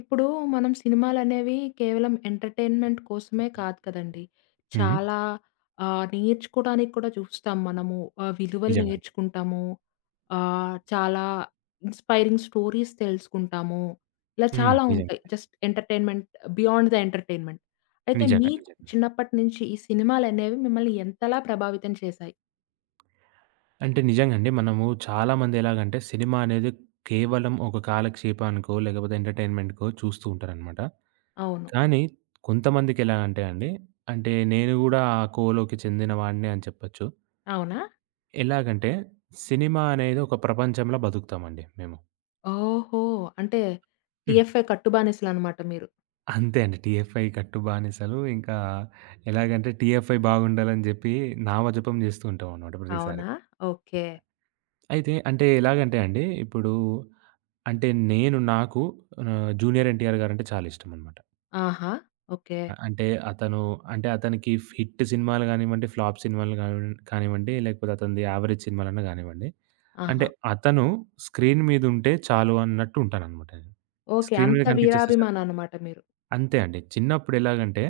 ఇప్పుడు మనం సినిమాలనేవి కేవలం ఎంటర్‌టైన్‌మెంట్ కోసమే కాదు కదండీ! హ్మ్. చాలా నేర్చుకోడానికి కూడా చూస్తాం మనము. విలువలు నిజంగా. నేర్చుకుంటాము. చాలా ఇన్‌స్పైరింగ్ స్టోరీస్ తెలుసుకుంటాము. ఇలా హ్మ్. చాలా ఉంటాయి. నిజంగా. Just entertainment beyond the entertainment. అయితే నిజంగా. మీకు నిజంగా. చిన్నప్పటి నుంచి ఈ సినిమాలనేవి మిమ్మల్ని ఎంతలా ప్రభావితం చేశాయి? అంటే నిజంగండి. మనము చాలామంది ఎలాగంటే సినిమా అనేది కేవలం ఒక కాలక్షేపానికో, లేకపోతే ఎంటర్‌టైన్‌మెంట్‌కో చూస్తూ ఉంటారనమాట. అవును. కానీ కొంతమందికెలా అంటే అండి, అంటే నేను గూడా ఆ కోలోకి చెందిన వాడినే అని చెప్పొచ్చు. అవునా? ఎలాగంటే సినిమా అనేది ఒక ప్రపంచంలా బతుకుతామండి మేము. ఓహో! అంటే హ్మ్. టీఎఫ్‌ఐ కట్టుబానిసలనమాట మీరు. అంతే అండి. 'టీఎఫ్ఐ కట్టు బానిసలు' ఇంకా ఎలాగంటే 'టీఎఫ్ఐ' బాగుండాలని జెప్పి నామజపం జేస్తూ ఉంటామనమాట ప్రతిసారి. అవునా? ఓకే. అయితే అంటే ఎలాగంటే అండి, ఇప్పుడు అంటే నేను నాకు 'జూనియర్ ఎన్టీఆర్' గారంటే చాలా ఇష్టమనమాట. ఆహా! ఓకే. అంటే అతను అంటే అతనికి హిట్ సినిమాలు గానివ్వండి, ఫ్లాప్ సినిమాలు గాని కానివ్వండి, లేకపోతే అతనిది యావరేజ్ సినిమాలన్నా గానివ్వండి, అంటే ఆహా! అతను స్క్రీన్ మీదుంటే చాలు అన్నట్టు ఉంటాననమాట నేను. ఓకే. స్క్రీన్ మీద అంత కనిపించేస్తే చాలు. వీరాభిమాననమాట మీరు. అంతే అండి. చిన్నప్పుడు ఎలాగంటే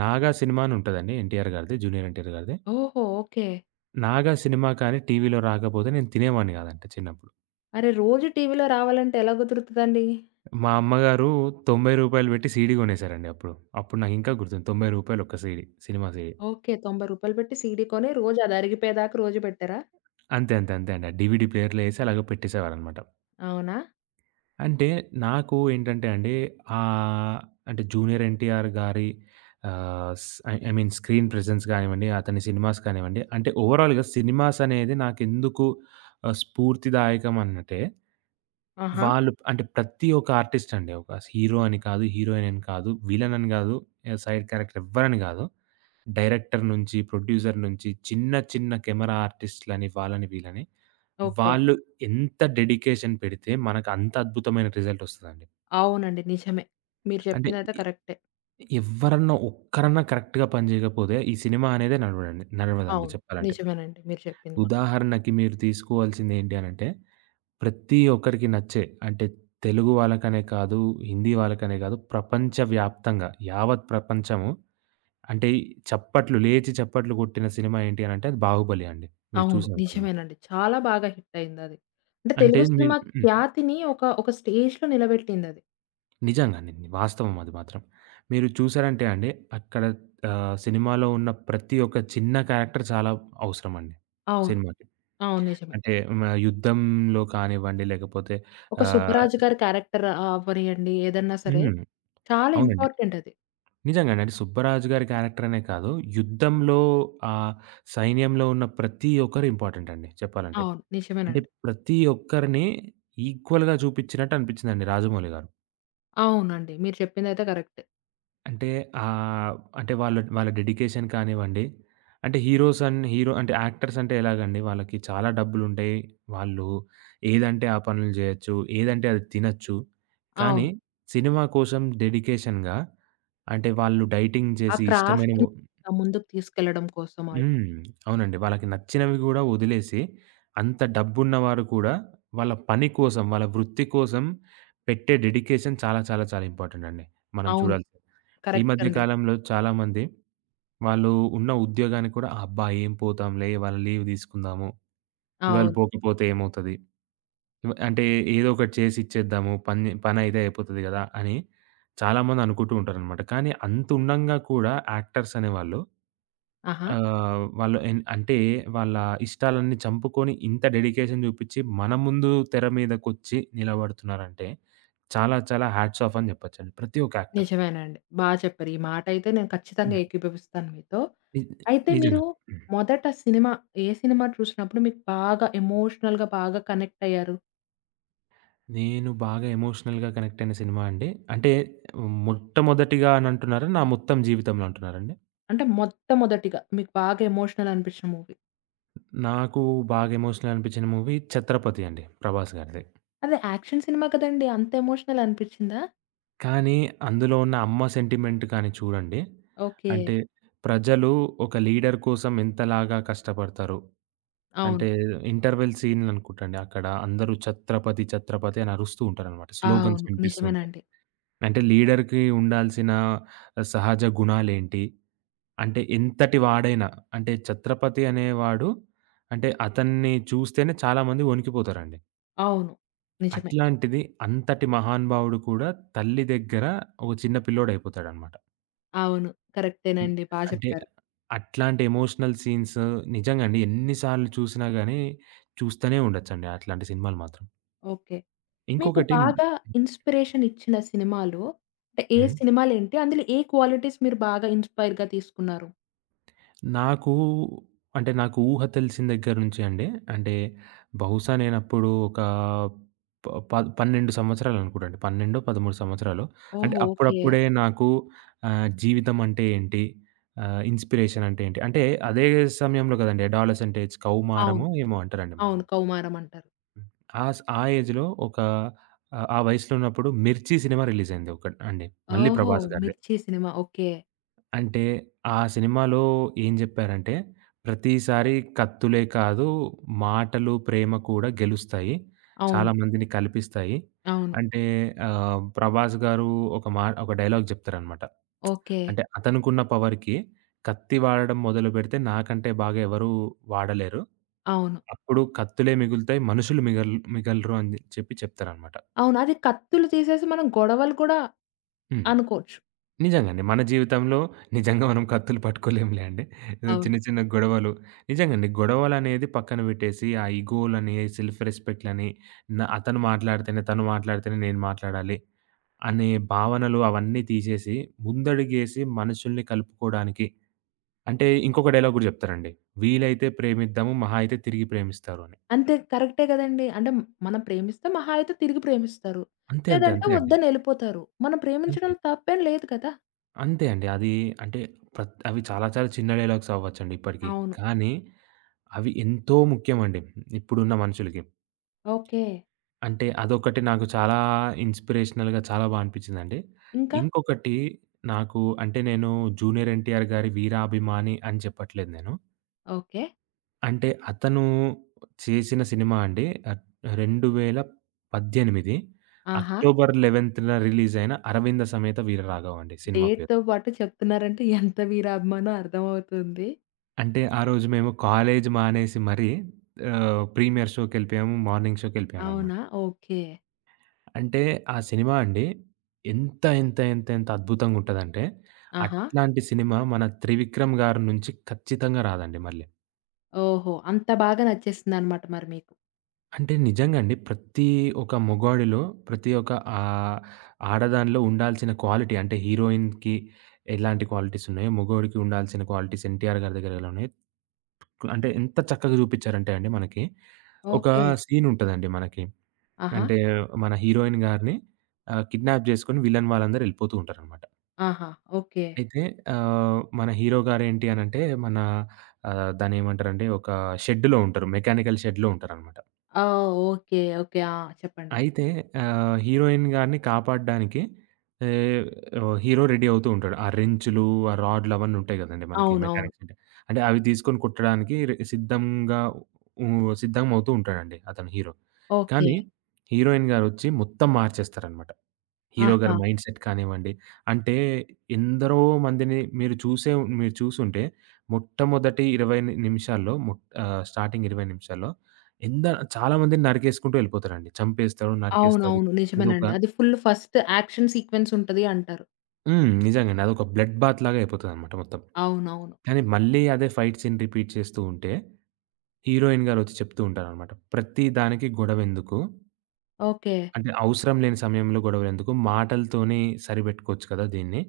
'నాగా' సినిమా అని ఉంటదండి ఎన్టీఆర్ గారిది, 'జూనియర్ ఎన్టీఆర్' గారిది. ఓహో! ఓకే. 'నాగా' సినిమా కానీ టీవీలో రాకపోతే నేను తినేవాడిని గాదంట చిన్నప్పుడు. అరె! రోజు టీవీలో రావాలంటే ఎలా కుదురుతదండి? మా అమ్మగారు రూ. 90 పెట్టి సీడీ కొనేసారండి అప్పుడు. అప్పుడు నాకింకా గుర్తుంది. రూ. 90 ఒక్క సీడీ. Cinema CD. ఓకే. రూ. 90 పెట్టి సీడీ కొని రోజు అది అరిగిపోయేదాకా రోజు పెట్టారా? అంతే. అంతే. అంతే అండి. ఆ డీవీడీ ప్లేయర్‌లో ఏసి అలాగ పెట్టేసేవారనమాట. అవునా? అంటే నాకు ఏంటంటే అండి ఆహ్, అంటే జూనియర్ ఎన్టీఆర్ గారి ఆహ్, స్ I I mean screen presence గానివ్వండి, అతని సినిమాస్ కానివ్వండి, అంటే ఓవరాల్‌గా సినిమాస్ అనేది నాకెందుకు స్ఫూర్తిదాయకం అనంటే, ఆహా! వాళ్ళు అంటే ప్రతి ఒక్క ఆర్టిస్ట్ అండి. ఒక హీరో అని కాదు, హీరోయిన్ అని కాదు, విలన్ అని గాదు, సైడ్ క్యారెక్టర్ ఎవ్వరని గాదు. డైరెక్టర్ నుంచి, ప్రొడ్యూసర్ నుంచి చిన్న చిన్న కెమెరా ఆర్టిస్ట్‌లని వాళ్ళని వీళ్ళని, ఓకే. వాళ్ళు ఎంత డెడికేషన్ పెడితే మనకు అంత అద్భుతమైన రిజల్ట్ ఒస్తదండి. అవునండి. నిజమే. మీరు అంటే చెప్పిందైతే ఎ కరెక్టే. ఎవ్వరన్నా ఒక్కరన్నా కరెక్ట్‌గా పని జేయకపోతే ఈ సినిమా అనేదే నడవదండి అవును. చెప్పాలంటే. నిజమేనండి. మీరు చెప్పింది మా ఉదాహరణకి మీరు తీసుకోవాల్సింది ఏంటి అనంటే, ప్రతి ఒక్కరికి నచ్చే అంటే తెలుగు వాళ్ళకనే కాదు, హిందీ వాళ్ళకనే కాదు ప్రపంచవ్యాప్తంగా యావత్ ప్రపంచము అంటే చప్పట్లు లేచి చప్పట్లు కొట్టిన సినిమా ఏంటి అనంటే అది 'బాహుబలి' అండి. మీరు అవును. చూసే ఉంటారనమాట. నిజమేనండి. చాలా బాగా హిట్టయిందది. అంటే అంటే తెలుగు మీరు సినిమా హ్మ్. ఖ్యాతిని ఒక స్టేజ్‌లో నిలబెట్టిందది. నిజంగానే వాస్తవం అది మాత్రం. మీరు చూసారంటే అండి అక్కడ సినిమాలో ఉన్న ప్రతి ఒక్క చిన్న క్యారెక్టర్ చాలా అవసరం అండి అవును. సినిమాకి. అవును. నిజమే. అంటే యుద్ధంలో కానివ్వండి లేకపోతే ఒక ఆహ్, 'సుబ్బరాజు' గారి క్యారెక్టర్ అవ్వనియండి ఏదన్నా సరే హ్మ్. చాలా అవునండి. ఇంపార్టెంట్ అది. నిజంగానే అండి. 'సుబ్బరాజు' గారి క్యారెక్టర్ అనే కాదు యుద్ధంలో ఆహ్, సైన్యంలో ఉన్న ప్రతి ఒక్కరు ఇంపార్టెంట్ అండి చెప్పాలంటే. అవును. అంటే నిజమేనండి. ప్రతి ఒక్కరిని ఈక్వల్‌గా చూపించినట్టు అనిపించిందండి 'రాజమౌళి' గారు. అవునండి. మీరు చెప్పిందైతే కరెక్టే. అంటే ఆహ్, అంటే వాళ్ళ వాళ్ళ డెడికేషన్ కానివ్వండి, అంటే హీరోస్ అండ్ హీరో అంటే యాక్టర్స్ అంటే ఎలాగండి వాళ్ళకి చాలా డబ్బులుంటాయి. వాళ్ళు ఏదంటే ఆ పనులు జేయొచ్చు, ఏదంటే అది తినొచ్చు. కానీ అవును. సినిమా కోసం డెడికేషన్‌గా అంటే వాళ్ళు డైటింగ్ ఆ చేసి ఇష్టమైనవి క్రాఫ్ట్‌ని ముందుకు తీసుకెళ్లడం కోసం ఆళ్ళు. హ్మ్. అవునండి. వాళ్ళకి నచ్చినవి గూడా వదిలేసి, అంత డబ్బున్నవారు కూడా వాళ్ళ పని కోసం, వాళ్ళ వృత్తి కోసం పెట్టే డెడికేషన్ చాలా, చాలా, చాలా ఇంపార్టెంట్ అండి. మనం అవును. చూడాల్సింది. ఈ కరెక్ట్ మధ్య అండి. కాలంలో చాలామంది వాళ్ళు ఉన్న ఉద్యోగానికి కూడా అబ్బా! ఏం పోతాంలే ఇవాళ లీవ్ తీసుకుందాము. ఇవాళ అవును. పోకపోతే ఏమవుతది? అంటే ఏదో ఒకటి చేసి ఇచ్చేద్దాము. పని పనైతే అయిపోతది గదా! అని చాలామంది అనుకుంటూ ఉంటారనమాట. కానీ అంతుండంగా కూడా యాక్టర్స్ అనేవాళ్ళు ఆహా! ఆ! వాళ్ళు ఎన్ అంటే వాళ్ళ ఇష్టాలన్నీ చంపుకొని ఇంత డెడికేషన్ చూపిచ్చి మన ముందు తెర మీదకొచ్చి నిలబడుతున్నారంటే చాలా చాలా హ్యాట్స్ ఆఫ్ అని చెప్పొచ్చండి. ప్రతి ఒక్క యాక్టర్. నిజమేనండి. బా చెప్పారు. ఈ మాటైతే నేను ఖచ్చితంగా హ్మ్. ఏకీభవిస్తాను మీతో. ని అయితే మీరు నిజంగా. హ్మ్. మొదట సినిమా ఏ సినిమా చూసినప్పుడు మీకు బాగా ఎమోషనల్‌గా బాగా కనెక్ట్ అయ్యారు? నేను బాగా ఎమోషనల్‌గా కనెక్ట్ అయిన సినిమా అండి. అంటే మొట్టమొదటిగా అని అంటున్నారా? నా మొత్తం జీవితంలో అంటున్నారండి? అంటే మొట్టమొదటిగా మీకు బాగా ఎమోషనల్ అనిపించిన మూవీ. నాకు బాగా ఎమోషనల్ అనిపించిన మూవీ 'ఛత్రపతి' అండి. ప్రభాస్ గారిది. అది యాక్షన్ సినిమా కదండీ! అంత ఎమోషనల్ అనిపించిందా? కానీ అందులో ఉన్న అమ్మ సెంటిమెంట్ కానీ చూడండి. ఓకే. అంటే ప్రజలు ఒక లీడర్ కోసం ఎంతలాగా కష్టపడతారు. అవును. అంటే ఇంటర్వెల్ సీన్‌లనుకుంటండి అక్కడ అందరూ 'ఛత్రపతి ఛత్రపతి' అని అరుస్తూ ఉంటారనమాట. స్లోగన్స్ అవును. వినిపిస్తూ ఉంటాయి. నిజమేనండి. అంటే లీడర్‌కి ఉండాల్సిన సహజ గుణాలేంటి? అంటే ఎంతటి వాడైనా అంటే 'ఛత్రపతి' అనేవాడు అంటే అతన్ని చూస్తేనే చాలామంది వణికిపోతారండి. అవును. నిజమే. అట్లాంటిది అంతటి మహానుభావుడు కూడా తల్లి దగ్గర ఒక చిన్న పిల్లోడయిపోతాడనమాట. అవును. అన్ కరెక్టేనండి. బా అంటే చెప్పారు. అట్లాంటి ఎమోషనల్ సీన్స్ నిజంగా అండి ఎన్ని సార్లు చూసినా గాని చూస్తూనే ఉండొచ్చండి అట్లాంటి సినిమాలు మాత్రం. ఓకే. మీకు ఇంకొకటి బాగా ఇన్‌స్పిరేషన్ ఇచ్చిన సినిమాలు అంటే ఏ హ్మ్. సినిమాలేంటి? అందులో ఏ క్వాలిటీస్ మీరు బాగా ఇన్‌స్పైర్‌గా తీసుకున్నారు? నాకు అంటే నాకు ఊహ తెలిసిన దగ్గర నుంచి అండి అంటే బహుశా నేనప్పుడు ఒక ప ప 12 సంవత్సరాలు అనుకుంటండి. 12, 13 సంవత్సరాలు. అంటే ఓహో! ఓకే. అప్పుడప్పుడే నాకు జీవితం అంటే ఏంటి? ఇన్‌స్పిరేషన్ అంటే ఏంటి? అంటే అదే సమయంలో కదండీ అడాలసెంట్ ఏజ్ అవును. కౌమారమో ఏమో అంటారండి మనము. అవును. 'కౌమారం' అంటారు. ఆ ఏజ్‌లో ఒక ఆ వయసులో ఉన్నప్పుడు 'మిర్చి' సినిమా రిలీజ్ అయింది ఒక అండి. మళ్ళీ ఓహో! ప్రభాస్ గారిదే. 'మిర్చి' సినిమా. ఓకే. అంటే ఆ సినిమాలో ఏం జెప్పారంటే, "ప్రతిసారి కత్తులే కాదు మాటలు, ప్రేమ కూడా గెలుస్తాయి. చాలా అవును. మందిని కలిపిస్తాయి." అవును. అంటే ప్రభాస్ గారు ఒక డైలాగ్ జెప్తారనమాట. ఓకే. అంటే అతనుకున్న పవర్‌కి కత్తి వాడడం మొదలుపెడితే నాకంటే బాగా ఎవరు వాడలేరు. అవును. అప్పుడు కత్తులే మిగులుతాయి. మనుషులు మిగలరు అని చెప్పి చెప్తారనమాట. అవును. అది కత్తులు తీసేసి మనం గొడవలు కూడా హ్మ్. అనుకోవచ్చు. నిజంగండి. మన జీవితంలో నిజంగా మనం కత్తులు పట్టుకోలేములే అండి. ఏదో అవును. చిన్న చిన్న గొడవలు నిజంగండి. గొడవలనేది పక్కన పెట్టేసి, ఆ ఇగోలని, సెల్ఫ్ రెస్పెక్ట్‌లని, అతను మాట్లాడితేనే, తను మాట్లాడితేనే నేను మాట్లాడాలి అనే భావనలు అవన్నీ తీసేసి, ముందడుగేసి మనుషుల్ని కలుపుకోడానికి అంటే ఇంకొక డైలాగ్ గూడా చెప్తారండి. వీలైతే ప్రేమిద్దాము మహా అయితే తిరిగి ప్రేమిస్తారు అని. అంతే కరెక్టే గదండీ. అంటే మనం ప్రేమిస్తే మహా అయితే తిరిగి ప్రేమిస్తారు. అంతే. అంతే. లేదంటే అంతే అండి. వద్దని ఎళ్ళిపోతారు. మనం అంతే. ప్రేమించడంలో తప్పేం లేదు కదా! అంతే అండి. అది అంటే అవి చాలా చాలా చిన్న డైలాగ్స్ అవ్వచ్చండి ఇప్పటికి. అవును. కానీ అవి ఎంతో ముఖ్యమండి ఇప్పుడున్న మనుషులకి. ఓకే. అంటే అదొకటి నాకు చాలా ఇన్‌స్పిరేషనల్‌గా చాలా బా అనిపించిందండి. ఇంకా? ఇంకొకటి నాకు అంటే నేను జూనియర్ ఎన్టీఆర్ గారి వీరాభిమాని అని చెప్పట్లేదు నేను. ఓకే. అంటే అతను చేసిన సినిమా అండి 2018 ఆహా! అక్టోబర్ 11న రిలీజ్ అయిన 'అరవింద సమేత వీరరాఘవ' అండి సినిమా పేరు. డేట్‌తో పాటు చెప్తున్నారంటే ఎంత వీరాభిమానం అర్థమవుతుంది. అంటే ఆ రోజు మేము కాలేజ్ మానేసి మరీ ప్రీమియర్ షోకెళ్ళిపోయాము. మార్నింగ్ షోకెళ్ళిపోయామనమాట. అవునా? ఓకే. అంటే ఆ సినిమా అండి ఎంత, ఎంత, ఎంత, ఎంత అద్భుతంగుంటదంటే ఆహా! అట్లాంటి సినిమా మన 'త్రివిక్రమ్' గారి నుంచి ఖచ్చితంగా రాదండి మళ్ళీ. ఓహో! అంత బాగా నచ్చేసిందనమాట మరి మీకు. అంటే నిజంగా అండి ప్రతి ఒక మొగాడిలో, ప్రతి ఒక ఆహ్, ఆడదానిలో ఉండాల్సిన క్వాలిటీ అంటే హీరోయిన్‌కి ఎలాంటి క్వాలిటీస్ ఉన్నాయో, మొగోడికి ఉండాల్సిన క్వాలిటీస్ 'ఎన్టీఆర్' గారి దగ్గర ఎలా ఉన్నాయో, అంటే ఎంత చక్కగా చూపిచ్చారంటే అండి మనకి ఒక ఓకే. సీనుంటదండి మనకి ఆహా! అంటే మన హీరోయిన్ గారిని కిడ్నాప్ జేసుకొని విలన్ వాళ్ళందరూ ఎళ్ళిపోతూ ఉంటారనమాట. ఆహా! ఓకే. అయితే మన హీరో గారేంటి అనంటే మన దాన్నేమంటారంటే ఒక షెడ్‌లో ఉంటారు. మెకానికల్ షెడ్‌లో ఉంటారనమాట. ఆ! ఓకే. ఓకే. ఆ! చెప్పండి. అయితే హీరోయిన్ గారిని కాపాడడానికి ఆహ్, హీరో రెడీ అవుతూ ఉంటాడు. ఆ రెంచులు, ఆ రాడ్‌లు అవన్నీ ఉంటాయి గదండీ మనకి అవునవును. మెకానిక్స్ అంటే. అంటే అవి తీసుకొని కొట్టడానికి సిద్ధంగా ఉ సిద్ధమవుతూ ఉంటాడండి అతను హీరో. ఓకే. కానీ హీరోయిన్ గారొచ్చి మొత్తం మార్చేస్తారనమాట. హీరో గారి ఆహా! మైండ్‌సెట్ కానివ్వండి, అంటే ఎందరో మందిని మీరు చూసుంటే మొట్టమొదటి 20 నిమిషాల్లో స్టార్టింగ్ 20 నిమిషాల్లో ఎంద చాలా మందిని నరికేసుకుంటూ వెళ్ళిపోతారండి. చంపేస్తాడు, నరికేస్తాడు. అవునవును. అదొక నిజమేనండి. అది ఫుల్ ఫస్ట్ యాక్షన్ సీక్వెన్స్ ఉంటది అంటారు. హ్మ్. నిజంగానే. అదొక బ్లడ్ బాత్ లాగా అయిపోతదనమాట మొత్తం. అవునవును. కానీ మళ్ళీ అదే ఫైట్ సీన్ రిపీట్ చేస్తూ ఉంటే హీరోయిన్ గారొచ్చి చెప్తూ ఉంటారనమాట. ప్రతి దానికి గొడవెందుకు? ఓకే. అంటే అవసరం లేని సమయంలో గొడవలెందుకు? మాటలతోనే సరిపెట్టుకోవచ్చు కదా దీన్ని.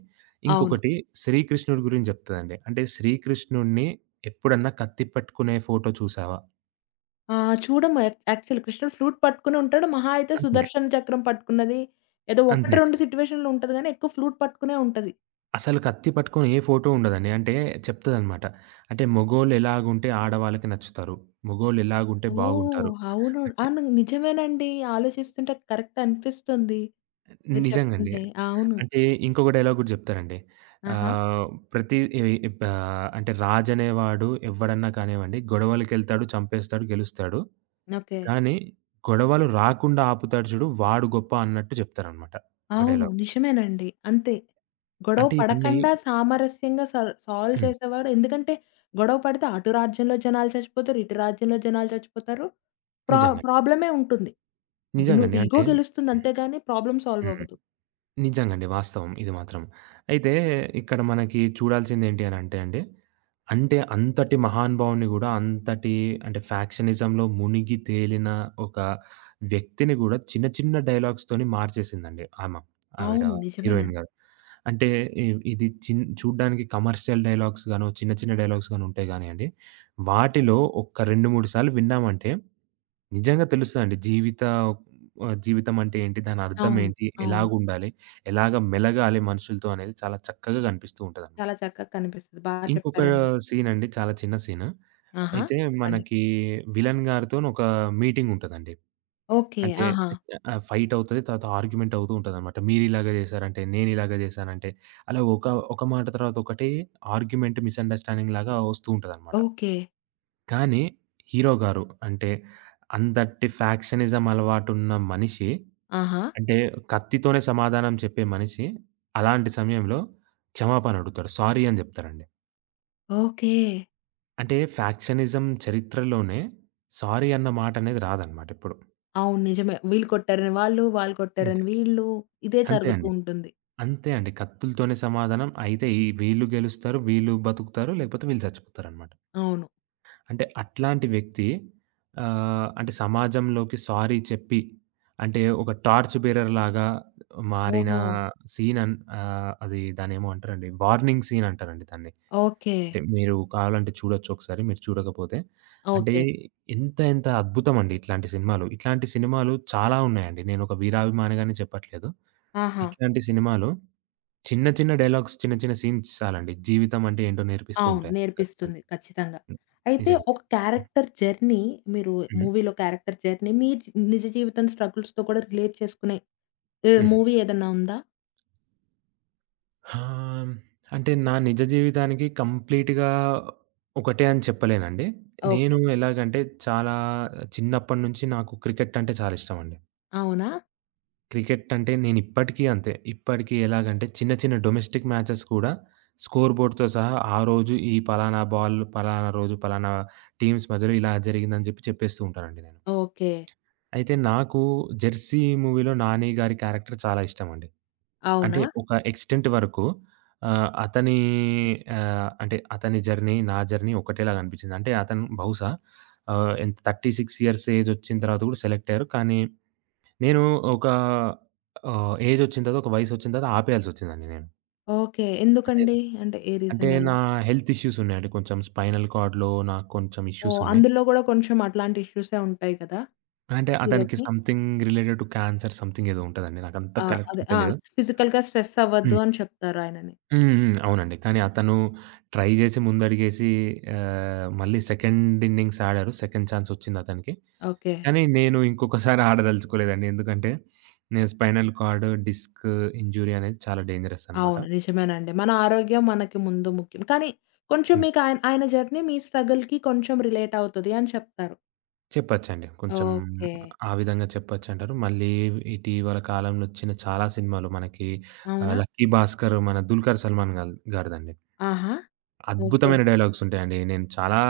అవును. ఇంకొకటి శ్రీకృష్ణుడి గురించి చెప్తదండి. అంటే శ్రీకృష్ణుడిని ఎప్పుడన్నా కత్తి పట్టుకునే ఫోటో చూసావా? ఆ! చూడము యాక్ యాక్చువల్లీ కృష్ణుడు ఫ్లూట్ పట్టుకుని ఉంటాడు. మహా అయితే అంతే. సుదర్శన చక్రం పట్టుకున్నది. ఏదో అంతే 1, అండి. 2 సిట్యుయేషన్‌లో ఉంటది గానీ ఎక్కువ ఫ్లూట్ పట్టుకునే ఉంటది. అసలు కత్తి పట్టుకొని ఏ ఫోటో ఉండదండి. అంటే చెప్తదనమాట. అంటే మగోళ్ళు ఎలాగుంటే ఆడవాళ్ళకి నచ్చుతారు. మగోళ్ళు ఎలాగుంటే బాగుంటారు. ఓహ్! అవును. అంటే అవును. నిజమేనండి. ఆలోచిస్తుంటే కరెక్ట్ అనిపిస్తుంది. మీరు నిజంగండి. చెప్తుంటే. అవును. అంటే ఇంకొక డైలాగ్ గూడా జెప్తారండి. ఆహా! ఆహ్, ప్రతి ఇవి ఇప్ ఆహ్, అంటే రాజనేవాడు ఎవ్వడన్నా కానివ్వండి, గొడవలకెళ్తాడు, చంపేస్తాడు, గెలుస్తాడు. ఓకే. కానీ గొడవలు రాకుండా ఆపుతాడు చూడు వాడు గొప్ప అన్నట్టు జెప్తారనమాట ఒక అవును. డైలాగ్. నిజమేనండి. అంతే. గొడవ అంటే ఇవన్నీ పడకండా సామరస్యంగా సాల్వ్ హ్మ్. చేసేవాడు ఎందుకంటే, గొడవ పడితే అటు రాజ్యంలో జనాలు చచ్చిపోతారు. ఇటు రాజ్యంలో జనాలు చచ్చిపోతారు. నిజంగా. ప్రాబ్లమే ఉంటుంది. గిను నిజంగండి. ఇగో అంటే గెలుస్తుంది అంతేగాని ప్రాబ్లమ్ సాల్వ్ హ్మ్. అవ్వదు. నిజంగండి. వాస్తవం ఇది మాత్రం. అయితే ఇక్కడ మనకి చూడాల్సిందేంటి అనంటే అండి, అంటే అంతటి మహానుభావుడిని గూడా అంతటి అంటే ఫ్యాక్షనిజంలో మునిగి తేలిన ఒక వ్యక్తిని గూడా చిన్న చిన్న డైలాగ్స్‌తోని మార్చేసిందండి ఆమ. ఆవిడ అవును. హీరోయిన్ నిజమేనండి. గారు. అంటే ఇ ఇది చిన్ చూడ్డానికి కమర్షియల్ డైలాగ్స్ గాను, చిన్న చిన్న డైలాగ్స్ గాను ఉంటాయి గానీయండి, వాటిలో ఒక్క 2, 3 సార్లు విన్నామంటే నిజంగా తెలుస్తదండి. జీవితం అంటే ఏంటి? దాని అర్థం అవును. ఏంటి? అవును. ఎలాగుండాలి? ఎలాగ మెలగాలి మనుషులతో అనేది చాలా చక్కగా కనిపిస్తూ ఉంటదనమాట. చాలా చక్కగా కనిపిస్తది. బా ఇంకొక చెప్పారండి. సీన్ అండి చాలా చిన్న సీను. ఆహా! అయితే చెప్పండి. మనకి విలన్ గారితోని ఒక మీటింగ్ ఉంటదండి. ఓకే. అంటే ఆహా! ఫైట్ అవుతది. తర్వాత ఆర్గ్యుమెంట్ అవుతూ ఉంటదనమాట. మీరిలాగ చేశారంటే, నేనిలాగ చేశానంటే, అలా ఒక ఒక మాట తర్వాత ఒకటి ఆర్గ్యుమెంట్, మిస్‌అండర్‌స్టాండింగ్ లాగా వస్తూ ఉంటదనమాట. ఓకే. కానీ హీరో గారు అంటే అంతటి ఫ్యాక్షనిజం అలవాటున్న మనిషి, ఆహా! అంటే కత్తితోనే సమాధానం చెప్పే మనిషి, అలాంటి సమయంలో క్షమాపణ అడుగుతాడు. సారీ అని జెప్తారండి. ఓకే. అంటే ఫ్యాక్షనిజం చరిత్రలోనే సారీ అన్న మాటనేది రాదనమాట ఎప్పుడు. అవును. నిజమే. వీళ్ళు కొట్టారని వాళ్ళు, వాళ్ళు అంతే. కొట్టారని వీళ్ళు. ఇదే అంతే జరుగుతూ అండి. ఉంటుంది. అంతే అండి. కత్తులతోనే సమాధానం అయితే ఈ వీళ్ళు గెలుస్తారు, వీళ్ళు బతుకుతారు లేకపోతే వీళ్ళు చచ్చిపోతారనమాట. అవును. అంటే అట్లాంటి వ్యక్తి అంటే సమాజంలోకి సారీ చెప్పి, అంటే ఒక టార్చ్ బేరర్ లాగా మారిన ఓహో! అది దాన్నేమో అంటారండి. వార్నింగ్ సీన్ అంటారండి దాన్ని. ఓకే. అంటే మీరు కావాలంటే చూడొచ్చు ఒకసారి మీరు చూడకపోతే. అంటే ఓకే. ఎంత ఎంత అద్భుతమండి ఇట్లాంటి సినిమాలు. ఇట్లాంటి సినిమాలు చాలా ఉన్నాయండి. నేనొక వీరాభిమానిగానే చెప్పట్లేదు. ఆహా! ఇట్లాంటి సినిమాలు చిన్న చిన్న డైలాగ్స్, చిన్న చిన్న సీన్స్ చాలండి. జీవితం అంటే ఏంటో నేర్పిస్తూ అవును. ఉంటాయి ఖచ్చితంగా. నేర్పిస్తుంది ఖచ్చితంగా. హ్మ్. అయితే నిజంగా. ఒక హ్మ్. క్యారెక్టర్ జర్నీ మీరు హ్మ్. మూవీలో క్యారెక్టర్ జర్నీ మీ నిజ జీవితం స్ట్రగుల్స్‌తో కూడా రిలేట్ చేసుకునే హ్మ్. మూవీ ఏదన్నా ఉందా? ఆ! అంటే నా నిజ జీవితానికి కంప్లీట్‌గా ఒకటే అని చెప్పలేనండి. నేను ఓకే. ఎలాగంటే చాలా చిన్నప్పటి నుంచి నాకు క్రికెట్ అంటే చాలా ఇష్టమండి. అవునా? క్రికెట్ అంటే నేను ఇప్పటికీ అంతే. ఇప్పటికీ ఎలాగంటే చిన్న చిన్న డొమెస్టిక్ మ్యాచెస్ కూడా స్కోర్ బోర్డ్‌తో సహా ఆ రోజు ఈ పలానా బాల్, పలానా రోజు, పలానా టీమ్స్ మధ్యలో ఇలా జరిగిందని చెప్పి చెప్పేస్తూ ఉంటానండి నేను. ఓకే. అయితే నాకు 'జెర్సీ' మూవీలో నాని గారి క్యారెక్టర్ చాలా ఇష్టమండి. అవునా? అంటే ఒక ఎక్స్‌టెంట్ వరకు అతని అంటే అతని జర్నీ, నా జర్నీ ఒకటేలాగా అనిపించింది. అంటే అతను బహుశా ఎంత 36 ఇయర్స్ ఏజ్ వచ్చిన తర్వాత కూడా సెలెక్ట్ అయ్యారు. కానీ నేను ఒక ఏజ్ వచ్చిన తర్వాత, ఒక వయసు వచ్చిన తర్వాత ఆపేయాల్సొచ్చిందండి నేను. ఓకే. అంటే ఎందుకండి? అంటే ఏ అంటే రీజన్ వల్ల? నా హెల్త్ ఇష్యూస్ ఉన్నాయండి. కొంచెం స్పైనల్ కార్డ్‌లో నాకు కొంచెం ఇష్యూస్ ఓహ్! ఉన్నాయి. అందులో గూడా కొంచెం అట్లాంటి ఇష్యూసే ఉంటాయి కదా! అంటే అతనికి హీరోకి. Something related to cancer something ఏదో ఉంటదండి. నాకంత ఆ! అదే. కరెక్ట్‌గా ఆ! తెలీదు. ఫిజికల్‌గా స్ట్రెస్ అవ్వద్దు హ్మ్. అని చెప్తారు ఆయనని. హ్మ్. హ్మ్. అవునండి. కానీ అతను ట్రై జేసి ముందడిగేసి మళ్ళీ సెకండ్ ఇన్నింగ్స్ ఆడారు. సెకండ్ ఛాన్స్ ఒచ్చిందతనికి. ఓకే. కానీ నేను ఇంకొకసారి ఆడదలుచుకోలేదండి. ఎందుకంటే నేను స్పైనల్ కార్డ్ డిస్క్ ఇంజ్యూరీ అనేది చాలా డేంజరస్ అనమాట. అవును. నిజమేనండి. మన ఆరోగ్యం మనకి ముందు ముఖ్యం. కానీ కొంచెం హ్మ్. మీకు ఆయన ఆయన జర్నీ మీ స్ట్రగల్‌కి కొంచెం రిలేట్ అవుతది అని చెప్తారు. చెప్పొచ్చండి. కొంచెం ఓకే. ఆ విధంగా చెప్పొచ్చంటారు. మళ్ళీ ఇటీవల కాలంలో ఒచ్చిన చాలా సినిమాలు మనకి అవునా? 'లక్కీ భాస్కర్' మన 'దుల్కర్ సల్మాన్' గారిదండి. ఆహా! ఓకే. అద్భుతమైన డైలాగ్స్ ఉంటాయండి. నేను చాలా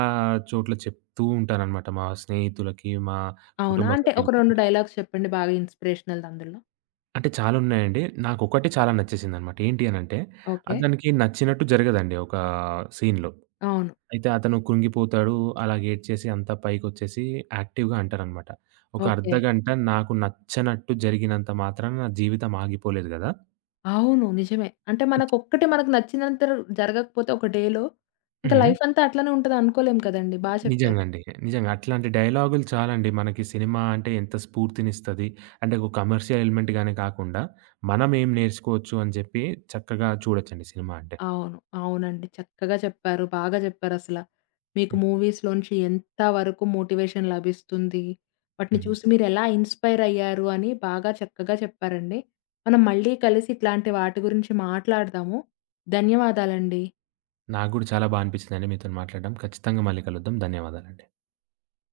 చోట్ల చెప్తూ ఉంటాననమాట. మా స్నేహితులకి, మా అవునా? కుటుంబ అంటే ఒక సభ్యులకి 2 అంటే, డైలాగ్స్ చెప్పండి బాగా ఇన్‌స్పిరేషనల్‌ది అందులో? అంటే చాలా ఉన్నాయండి. నాకొకటి చాలా నచ్చేసిందనమాట. ఏంటి అనంటే, ఓకే. అతనికి నచ్చినట్టు జరగదండి ఒక సీన్‌లో. అవును. అయితే అతను కృంగిపోతాడు, అలాగే ఏడ్చేసి అంతా పైకొచ్చేసి యాక్టివ్‌గా అంటారనమాట. "ఒక ఓకే. అర్ధగంట నాకు నచ్చనట్టు జరిగినంత మాత్రాన నా జీవితం ఆగిపోలేదు గదా!" అవును. నిజమే. అంటే ఇట్లా మనకొక్కటి మనకు నచ్చినంత జరగకపోతే ఒక డేలో, ఇంక హ్మ్. లైఫ్ అంతా అట్లనే ఉంటది అనుకోలేం కదండీ! బా చెప్పారు. నిజంగండి. నిజంగా. అట్లాంటి డైలాగులు చాలండి మనకి సినిమా అంటే ఎంత స్ఫూర్తినిస్తది. అంటే ఒక కమర్షియల్ ఎలిమెంట్‌గానే కాకుండా మనం ఏం నేర్చుకోవచ్చు అని చెప్పి చక్కగా చూడొచ్చండి సినిమా అంటే. అవును. అవునండి. చక్కగా చెప్పారు. బాగా చెప్పారసల. మీకు హ్మ్. మూవీస్‌లోంచి ఎంత వరకు మోటివేషన్ లభిస్తుంది, వాటిని హ్మ్. చూసి మీరెలా ఇన్‌స్పైర్ అయ్యారు అని బాగా చక్కగా చెప్పారండి. మనం మళ్ళీ కలిసి ఇట్లాంటి వాటి గురించి మాట్లాడదాము. ధన్యవాదాలండి. నాకు గూడా చాలా బా అనిపించిందండి మీతోని మాట్లాడడం. ఖచ్చితంగా మళ్ళీ కలుద్దాం. ధన్యవాదాలండి.